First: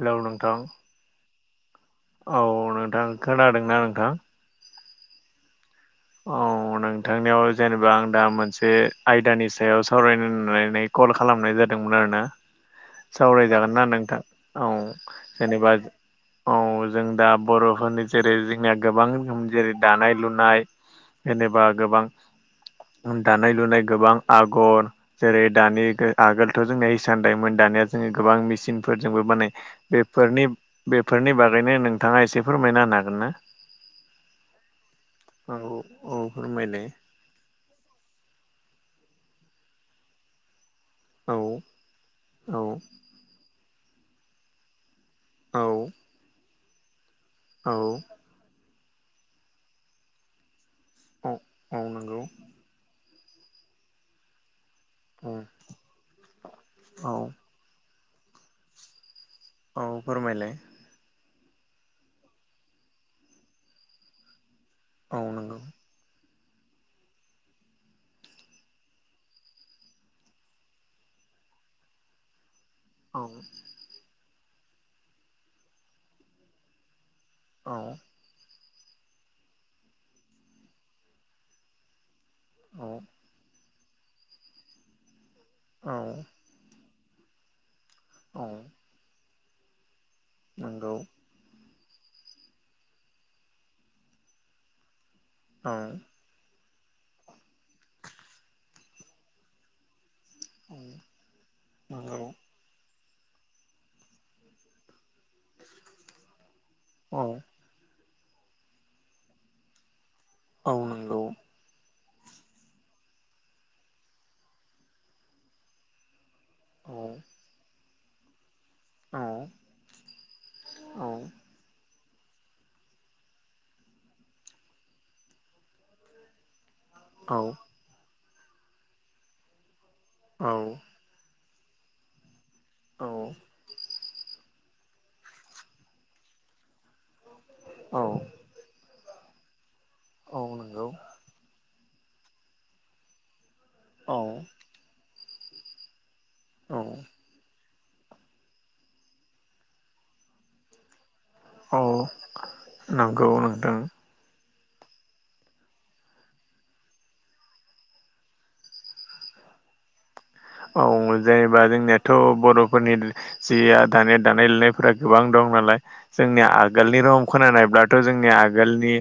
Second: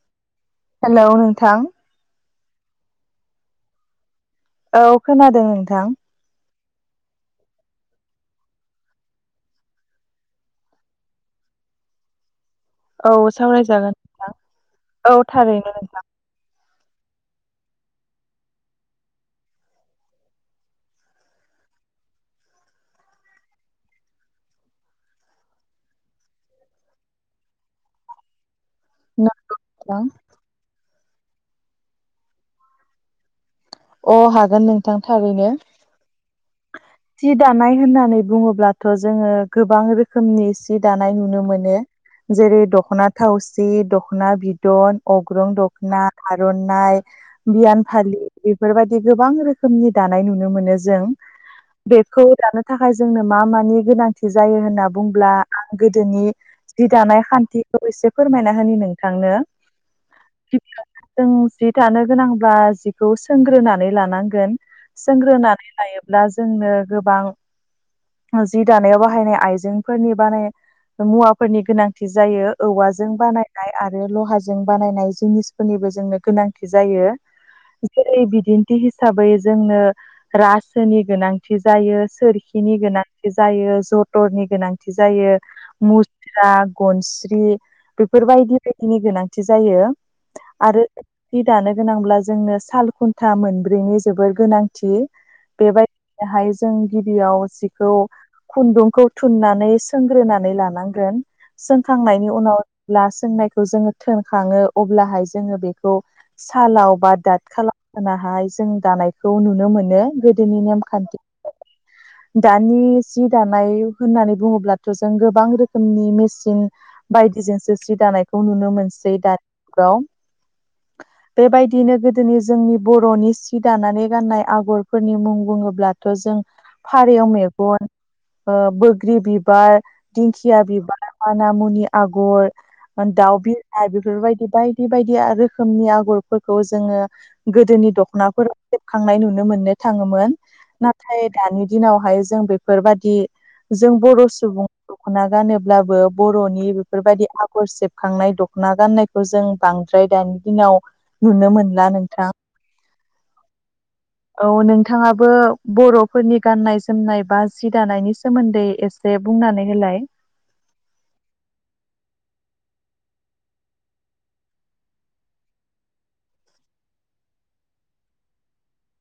Hello नोंथां hello नोंथां औ नोंथां खोनादोंना नोंथां औ खोनादों नोंथां औ नोंथांनियाव जेनेबा आं दा मोनसे आयदानि सायाव सावरायनो [unintelligible] कल खालामनाय जादोंमोन आरो ना सावरायजागोन ना नोंथां औ जेनेबा औ जों दा बर'फोरनि जेरै जोंनिया गोबां रोखोम जेरै दानाय लुनाय जेनेबा गोबां दानाय लुनाय गोबां आगर जेरै दानि आगोलथ' जोंनिया हिसान दायमोन दानिया जोङो गोबां मेचन फोरजोंबो बानाय नोंथां बेफोरनि बेफोरनि बागैनो नोंथाङा एसे फोरमायना होनो हागोन ना अ हागोननों थां थारैनो औ औ फोरमायनाय सि दानाय होननानै बुङोब्लाथ' जोङो गोबां रोखोमनि [unintelligible] दानाय औ नुनो मोनो जेरै औ दख'ना थावसि दख'ना बिदन अग्रं औ दखना आरारनायनाय औ बियान फालि बेफोरबायदि गोबां रोखोमनि दानाय नुनो मोनो जों औ औ नंगौ बेखौ दानो थाखाय जोंनो मा मानि गोनांथि जायो होनना। बुंब्ला औ आं गोदोनि जि औ दानाय खान्थिखौ एसे फोरमायना होनि नोंथांनो। औ फोरमायलाय गिबियावनो जों जि थानो गोनांब्लाा जिखौ सोंग्रोनानै लानांगोन औ नंगौ सोंग्रोनानै लायो दा जोंनो गोबां जि दानायाव बाहायनाय आइजेंफोरनि बानाय। मुवाफोरनि गोनांथि जायो औवा जों औ बानायनाय आरो लहाजों बानायनाय जिनिसफोरनिबो जोंनो गोनांथि जायो। औ जेरै बिदिन्थि हिसाबै जोंनो रा सोनि गोनांथि जायो सोरखिनि औ गोनांथि जायो ज टरनि गोनांथि जायो औ मुस्रा गनस्रि औ बेफोरबायायदि बायदिनि गोनांथि जायो आरो। नंगौ हि दानो गोनांब्ला जोंनो साल खुन्था मोनब्रैनि जोबोर गोनांथि। औ बेबायदिहाय जों गिबियाव जिखौ खुन्दुंखौ थुननानै सोंग्रोनानै औ लानांगोन। नंगौ सोंखांनायनि उनाव ला सोंनायखौ जोङो थोनखाङो अब्लाहाय जोङो बेखौ सालाव बा औ दाद खालाव होनाहाय जों दानायखौ नुनो मोनो गोदोनि औ नंगौ नेमखान्थि दानि जि दानाय होननानै बुङोब्लाथ' जों गोबां रोखोमनि मेस न औ बायदिजोंसो सि दानायखौ नुनो औ मोनो। औ [unintelligible] औ बेबायदिनो। दिनै जोंनि बर'नि सि दानानै गाननाय आगरफोरनि मुं बुङोब्लाथ' जों फारेव औ मेगन बोग्रि बिबार औ दिंखिया बिबार माना मुनि आगर दाउ बिराय बेफोरबायदि बाय बायदि बायदि रोखोमनि आगरफोरखौ जोङो गोदोनि दख'नाफोर सेबखांनाय नुनो मोननो थाङोमोन नंगौ नाथाय दानि दिनावहाय जों बेफोरबादि जों बर' औ सुबुं दख'ना गानोब्लाबो बर'नि बेफोरबायदि आग आगर सेबखांनाय दख'ना गाननायखौ जों बांद्राय दानि दिनाव नुनो औ मोनला औ नोंथां। नंगौ नोंथां औ नोंथाङाबो बर'फोरनि गाननाय जोमनाय बा जि दानायनि सोमोन्दै ए से बुंनानै होलाय। औ जेनेबा जोंनियाथ' बर'फोरनि जिया दानाय दानाय लुनायफोरा गोबां दं नालाय जोंनि आगोलनि रम खोनानायब्लाथ' जोंनि आगोलनि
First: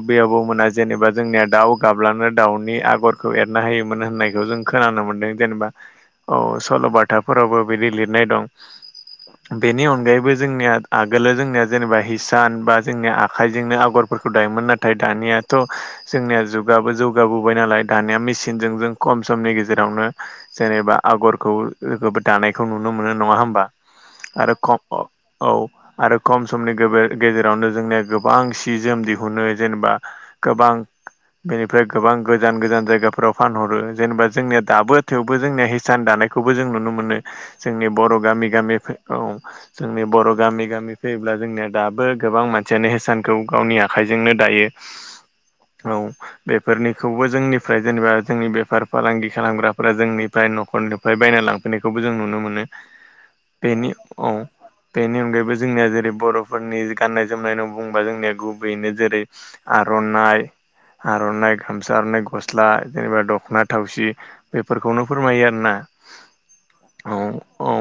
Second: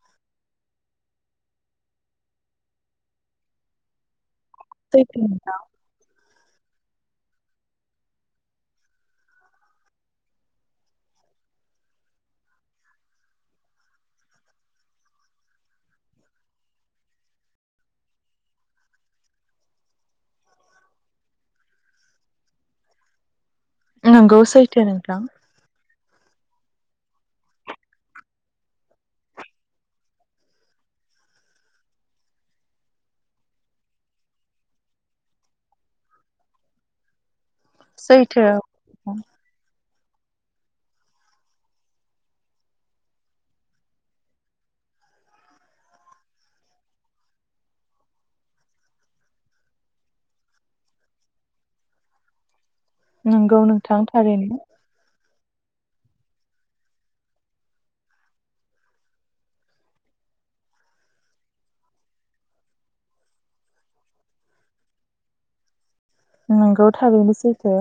आबै आबौमोना जेनेबा जोंनिया दाउ गाब्लानो दाउनि आगरखौ एरना होायोमोन होननायखौ जों खोनानो सैथो मोनदों नोंथां। जेनेबा औ सल'बाथाफोरावबो बिदि लिरनाय दं। बेनि अनगायैबो जोंनिया आगोलो जोंनिया जेनेबा हिसान बा जोंनिया आखाइजोंनो आगरफोरखौ दायोमोन। नाथाय दानियाथ' जोंनिया जुगाबो जौगाबोबाय नालाय दानिया मेसिनजों जों खम समनि गेजेरावनो जेनेबा आगरखौ लोगो दानायखौ नुनो मोनो नङा होमबा नंगौ आरो ख सैथो नोंथां औ आरो खम समनि गोबो-गेजेरावनो जोंनिया गोबां सि जोम दिहुनो जेनेबा गोबां बेनिफ्राय गोबां गोजान गोजान जायगाफोराव फानहरो जेनेबा जोंनिया दाबो थेवबो जोंनिया हिसान दानायखौबो जों नुनो मोनो जोंनि बर' गामि गामि फो औ जोंनि बर' गामि गामि फैयोब्ला जोंनिया दाबो गोबां मानसियानो हेसानखौ गावनि आखाइजोंनो दायो। [unintelligible] औ बेफोरनिखौबो जोंनिफ्राय जेनेबा जोंनि बेफार फालांगि खालामग्रा फोरा जोंनिफ्राय न'खरनिफ्राय बायना लांफैनायखौबो जों नुनो मोनो। नंगौ बेनि नोंथां औ थारैनो बेनि अनगायैबो जोंनिया जेरै बर'फोरनि गान्नाय जोमनाय बुंबा जोंनिया गुबैयैनो जेरै। आर'नाइ आर'नाइ गामसा आर'नाइ गस्ला जेनेबा दख'ना थावसि बेफोरखौनो फोरमायो आरोना। नोंगौ औ औ थारैनोसैथो?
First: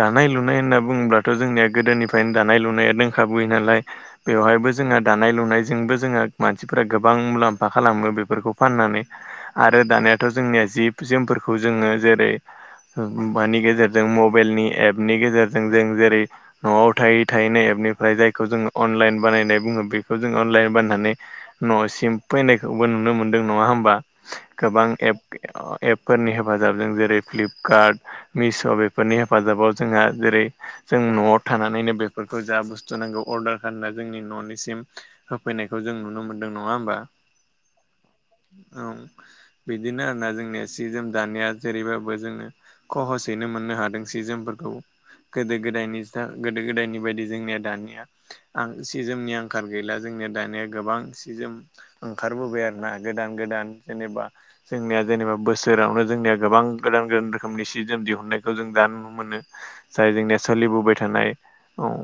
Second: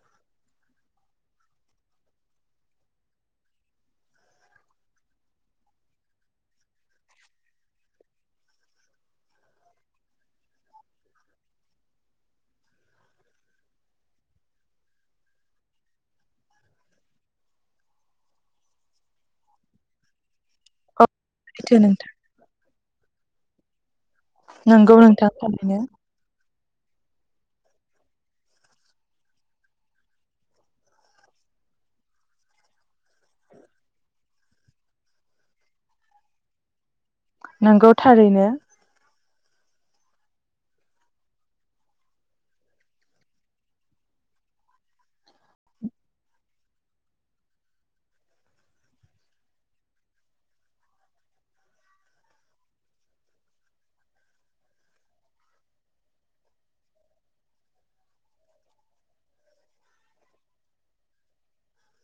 दानाय लुनाय होनना बुङोबथ' जोंनिया गोदोनिफ्रायनो दानाय लुनाया दंखाबोयो नालाय। बेवहायबो जोंहा दानाय लुनायजोंबो जोंहा मानसिफोरा गोबां मुलाम्फा खालामो बेफोरखौ फाननानै आरो दानायाथ' जोंनिया जिब जोमफोरखौ जोङो जेरै मानि गेजेरजों मबाइलनि एपनि गेजेरजों जों जेरै न'आव थायै थायै एपनिफ्राय जायखौ जोङो अनलाइन बानायनाय बुङो बेखौ जों अनलाइन बानायनानै सैथो नोंथां न'सिम फैनायखौबो नुनो मोनदों नङा होमबा गोबां नंगौ नोंथां थारैनो एप फोरनि हेफाजाबजों जेरै फ्लिपकार्ट मिश' बेफोरनि हेफाजाबाव जोंहा जेरै जों न'आव थानानैनो बेफोरखौ जा बुस्थु नांगौ अर्डार खालामना जोंनि न'निसिम होफैनायखौ जों नुनो मोनदों नङा होमबा? नोंगौ थारैनो। औ बिदिनो आरोना जोंनिया सि जोम दानाया जेरैबाबो जोङो खहसयैनो मोननो हादों सि जोमफोरखौ। गोदो गोदायनि दा गोदो गोदायनि बायदि जोंनिया दानिया आं सि जोमनि आंखाल गैला जोंनिया दानिया गोबां सि जोम ओंखारबोबाय आरोना गोदान-गोदान जेनेबा जोंनिया जेनेबा बोसोर सोरावनो जोंनिया गोबां गोदान गोदान रोखोमनि सि जोम दिहुननायखौ जों दा नुनो मोनो। जाय जोंनिया सोलिबोबाय थानाय औ।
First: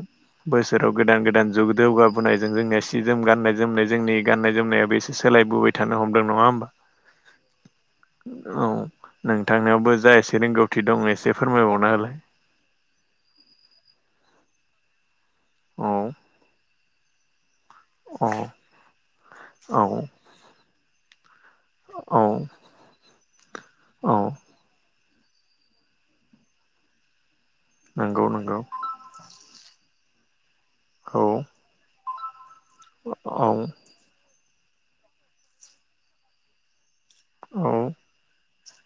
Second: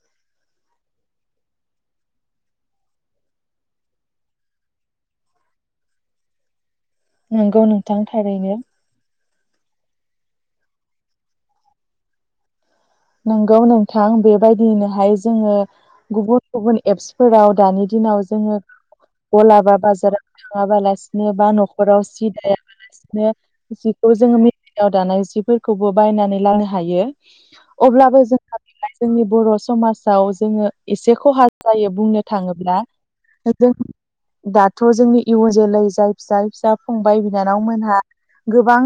बोसोराव गोदान गोदान जुग जौगाबोनाय जों जोंनिया सि जोम गाननाय जोमनाय जोंनि गाननाय जोमनायाबो एसे सोलायबोबाय थानो हमदों नङा होमबा? नोंगौ नों औ नोंथांनावबो जा एसे रोंगौथि दं एसे फोरमायबावना हालाय। नोंगौ नोंथां बेबायदिनोहाय जोङो औ गुबुन गुबुन एपसफोराव दानि दिनाव औ जोङो गलाबा औ बाजाराव थङाबालासिनो बा न'खराव सि औ दाया नो जिखौ औ जोङो मिनायाव दानाय जिफोरखौबो बायनानै लानो हायो। अब्लाबो नंगौ जोंहा नंगौ बे जोंनि बर' समाजाव जोङो एसे औ खहा जायो बुंनो थाङोब्ला औ जों दाथ' जोंनि इयुन जोलै जाय फिसाय फिसा फंबाय बिनानाव औ मोनहा गोबां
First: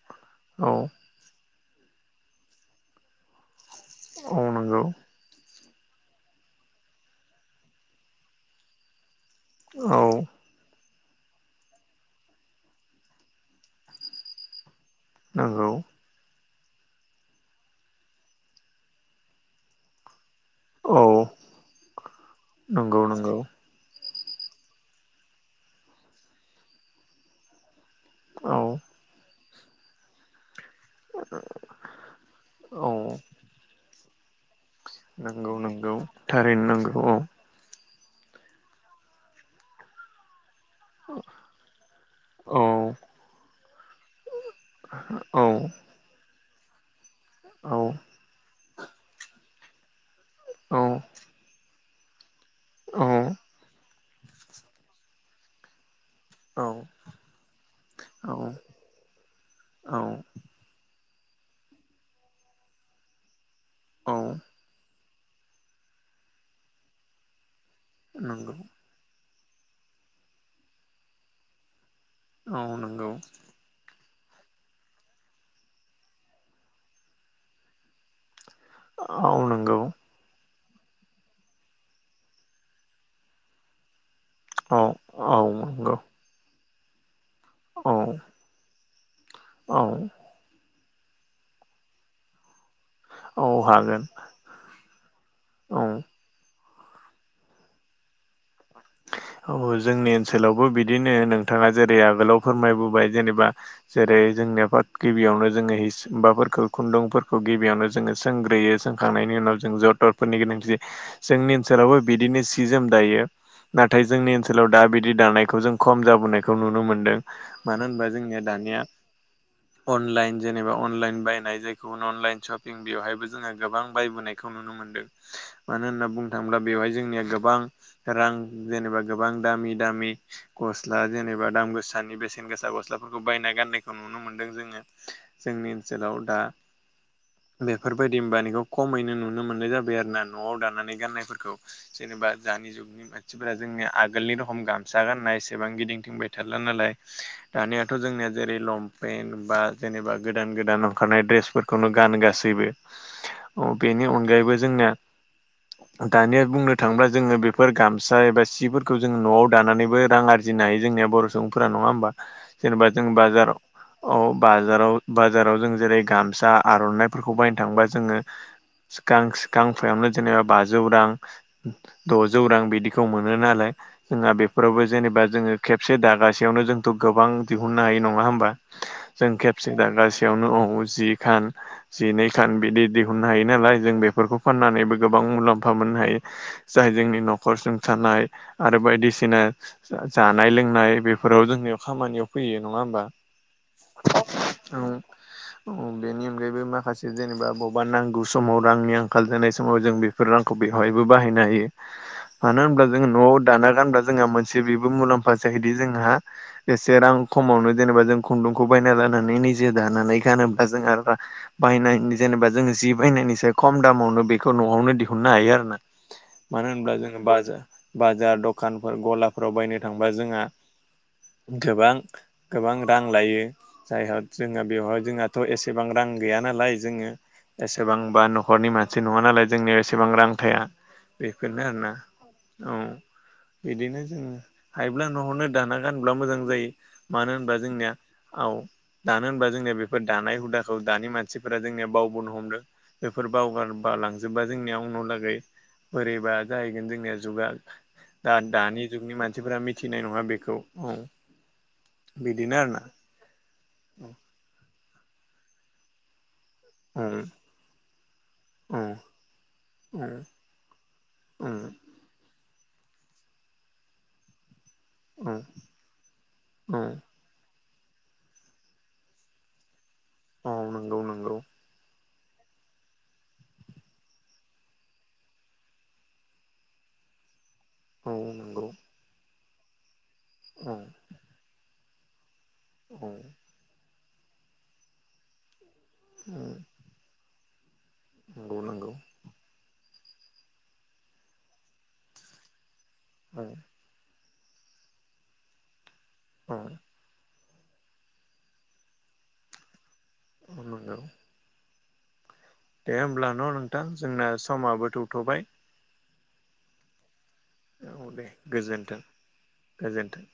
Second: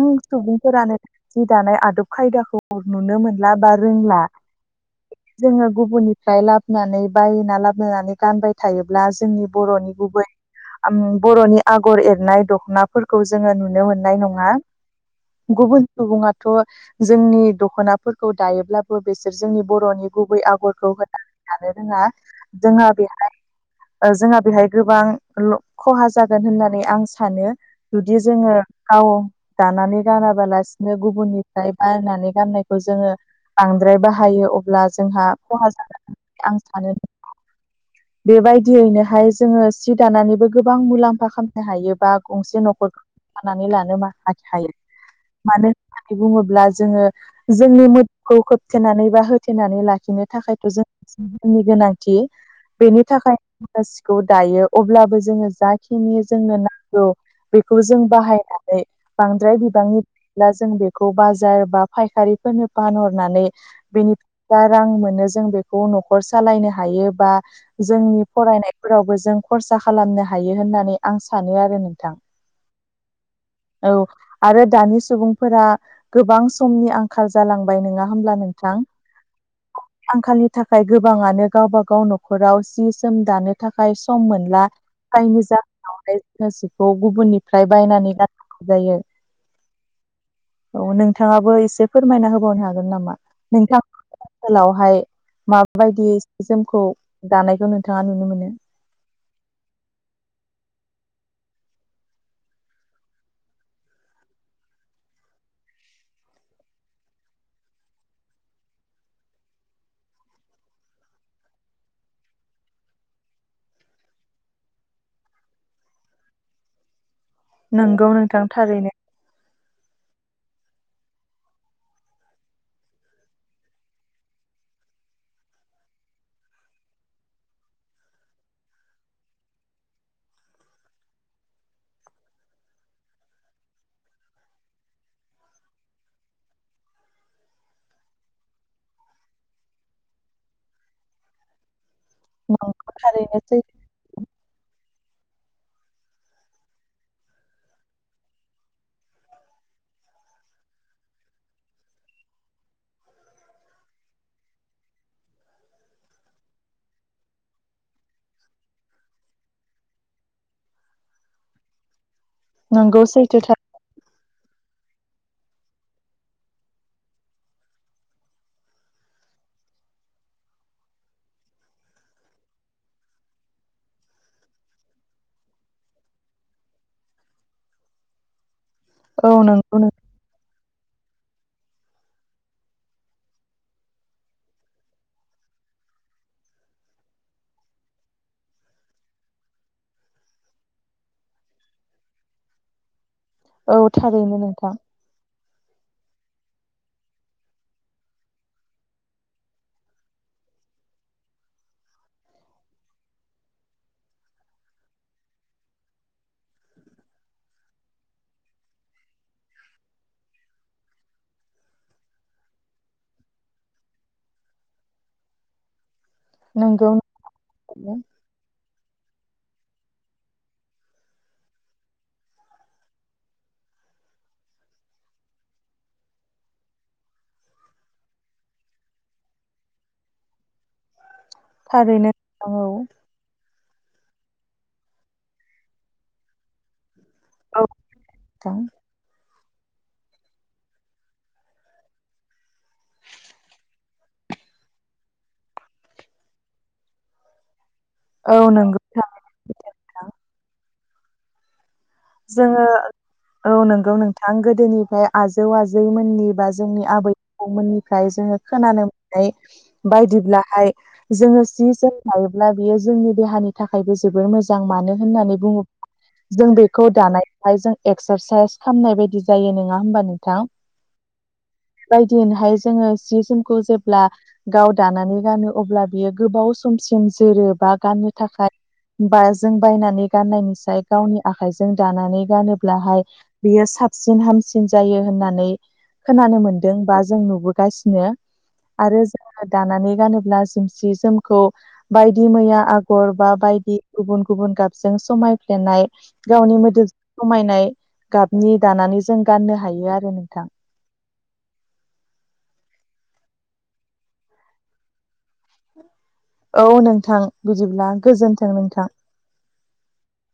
औ सुबुंफोरानो जि दानाय आदब खायदाखौ नुनो मोनला बा रोंला‌। औ नंगौ जोङो गुबुननिफ्राय लाबनानै बायना लाबोनानै गानबाय थायोब्ला जोंनि बर'नि औ गुबै बर'नि आगर एरनाय दख'नाफोरखौ जोङो नुनो मोननाय नङा। नंगौ गुबुन सुबुङाथ' जोंनि दख'नाफोरखौ दायोब्लाबो बिसोर जोंनि बर'नि गुबै आगर औ होनानै दानो रोङा जोङो नंगौ बेहाय नंगौ ओ‌ जोंहा बेहाय गोबां ल खहा जागोन होननानै आं सानो। जुदि जोङो औ गाव दानानै गानाबालास सिनो गुबुननिफ्राय बायनानै गाननायखौ जोङो औ बांद्राय बाहायो अब अब्ला जोंहा नंगौ खहा नंगौ जागोन आं होननानै आं थारैनो सानो। नंगौ औ बेबायदियैनोहाय जोङो सि दानानैबो गोबां मुलाम्फा खालामनो हायो बा गंसे न'खरखौ औ दानानै लानो मा‌ हायो-हायो औ मानो होननानै बुङोब्ला जोङो जोंनि औ मोदोमखौ खोबथेनानै बा होथेनानै लाखिनो थाखायथ' औ जों सिनि गोनांथि बेनि औ थाखाय सिखौ दायो अब्लाबो जोङो जाय बेखिनि जोंनो नांगौ बेखौ जों औ बाहायनानै बांद्राय औ बिबांनिब्ला जों बे खौ बाजार बा फायखारिफोरनो फानहरनानै बेनि औ रां मोनो जों बे खौ न'खर सालायनो हायो बा जोंनि नंगौ फरायनाय फोरावबो जों खरसा खालामनो हायो होननानै आं सानो आरो नोंथां। औ नंगौ। औ आरो दानि सुबुंफोरा गोबां समनि आंखाल जालांबाय नङा होमब्ला नोंथां? औ नंगौ। आंखालनि थाखाय गोबाङानो गावबागाव न'खराव जि सोम दानो थाखाय सम मोन बा औ औ जायनि नंगौ जाहोनावखौ गुबुननिफ्राय बायनानै औ गाननांगौ जायो औ औ नोंथाङाबो एसे फोरमायना होबावनो हागोन नामा औ नोंथां हागोन ओनसोलावहाय औ माबायदि सि जोमखौ दानायखौ नोंथाङा नुनो मोनो औ जोंनि ओनसोलावबो बिदिनो नोंथाङा जेरै आगोलाव फोरमायबोबाय जेनेबा जेरै जोंनि आफाद गिबियावनो जोङो हाफोरखौ खुन्दुंफोरखौ गिबियावनो जोङो सोंग्रोयो सोंखांनायनि उनाव जों जथरफोरनि गोनांथि जोंनि ओनसोलावबो बिदिनो सि जोम दायो नाथाय जोंनि ओनसोलाव दा बिदि दानायखौ जों खम जाबोनायखौ नुनो मोन्दों नोंगौ नोंथां थारैनो अनलाइन जेनेबा अनलाइन बायनाय जायखौ अनलाइन सशपिं बेवहायबो जोङो गोबां बायबोनाय खौ नुनो मोनदों मानो होनना बुंनो थाङोब्ला बेवहाय जोंनिया गोबां रां जेनेबा गोबां दामि दामि गस्ला जेनेबा दाम गोसानि बेसेन गोसा गस्लाफोरखौ बायना गाननायखौ नुनो मोनदों जोङो जोंनि ओनसोलाव दा बेफोरबायदि होमबानिखौ खमैनो नुनो मोननाय जाबाय आरो ना न'आव दानानै गाननायफोरखौ जेनेबा दानि नंगौ जुगनि थारैनो मानसिफोरा सैथो जों आगोलनि रखम गामसा गाननाय एसेबां गिदिंथिंबाय थारला नालाय दानियाथ' जोंनिया जेरै लंपेन बा जेनेबा गोदान गोदान ओंखारनाय दड्रेसफोरखौनो गान गासैबो औ बेनि अनगायैबो जोंना दानिया बुंनो थाङोब्ला जोङो बेफोर गाम फिसा एबा सिफोरखौ जोङो न'आव दानानैबो रां आरजिनो हायो जोंनिया बर' सुबुंफोरा नङा होमबा जेनेबा नंगौ जों सैथो बाजाराव औ बाजाराव बाजाराव जों जेरै गामसा आर'नाइफोरखौ बायनो थाङोबा जोङो सिखां सिखांफोरावनो जेनेबा बाजौ रां द'जौ रां बिदि खौ मोनो नालाय जोंहा बेफोरावबो जेनेबा जोङो खेबसे दागासेयावनो जोंथ' गोबां दिहुननो हायो नङा होमबा थार औ जों नंगौ खेबसे नों दागासेयावनो औ जि खान जिनै खान बिदि दिहुननो हायो नालाय जों बेफोरखौ फाननानैबो गोबां मुलाम्फा मोननो हायो जाय जोंनि न'खर सुंथानाय आरो बायदिसिना जानाय लोंनाय बेफोराव जोंनियाव खामानियाव फैयो नङा होमबा औ थारैनो नोंथां औ बेनि अनगायैबो माखासे जेनेबा बबेबा नांगौ समाव रांनि आंखाल जानाय समाव जों बे बेफोर रांखौ बेवहायबो बाहायनो हायो मानो होनब्ला जोङ न'आव दाना गानब्ला जोंहा मोनसे बेबो मुलाम्फा जाहैदि जोंहा एसे रां खमावनो जेनेबा जों खुन्दुंखौ बायना लानानै निजे दानानै गानोबा जोंहा बाय जेनेबा जों जि बायनायनिसो खम दामावनो बेखौ न'आवनो दिहुननो हायो आरो ना मानो नंगौ होनब्ला जोङो बाजा-बाजार द खानफोर गलाफोराव बायनो थांबा जोंहा गोबां गोबां रां लायो जायहा जोंहा बेवहाय जोंहाथ' एसेबां रां गैया नालाय जोङो एसेबांबा न'खरनि मानसि नङा नालाय जोंनियाव एसेबां रां थाया बेफोरनो आरोना थारैनो औ नोंथां बिदिनो जोङो हायोब्ला न'आवनो दाना गानब्ला मोजां जायो मानो होनबा औ जोंनिया आव नोंथां दानो होनबा जोंनिया बेफोर दानाय हुदाखौ दानि मानसिफोरा जोंनिया बावबोनो हमदों बेफोर बावगारबा लांजोबबा जोंनिया आ उनाव लागै बोरैबा जाय जोंनिया जुगा दा औ नंगौ दानि जुगनि मानसिफोरा मिथिनाय थारैनो नङा बेखौ औ बिदिनो जोङो आरोना औ नंगौ नोंथां गोदोनिफ्राय आजौ आजैमोननि बा जोंनि आबै आबौमोननिफ्राय जोङो खोनानो मोननाय बायदिब्लाहाय जोङो उम सि जोम लायोब्ला बेयो जोंनि देहानि थाखायबो जोबोर मोजां। मोजां मानो उम होननानै बुङो जों बेखौ उम दानाय हाय - जों एक्सारसाइस खालामनाय बायदि जायो नङा होमबा नोंथां औ नंगौ नंगौ ब दिनहाय जोङो सि जोमखौ जेब्ला गाव दानानै गानो अब्ला बियो गोबाव समसिम जोरोबा गाननो औ थाखाय नंगौ बा जों बायनानै औ गाननायनिसाय गावनि आखाइजों दानानै गानोब्ला बाहाय औ बियो साबसिन हामसिन जायो होननानै खोनानो मोनदों बा जों नुबो गासिनो नंगौ नंगौ आरो जोङो दानानै गानोब्ला जि जोमखौ बायदि मैया आगर बा औ बायदि गुबुन गुबुन गाबजों समायफ्लेनाय गावनि औ मोदोम सममायनाय गाबनि दानानै जों गाननो हायो आरो नोंथां। [inaudible] दे होमब्ला न' नोंथां जोंना समाबो थौथ'बाय। औ नोंथां। बिदिब्ला औ दे नोंथां। गोजोन्थों गोजोनथों।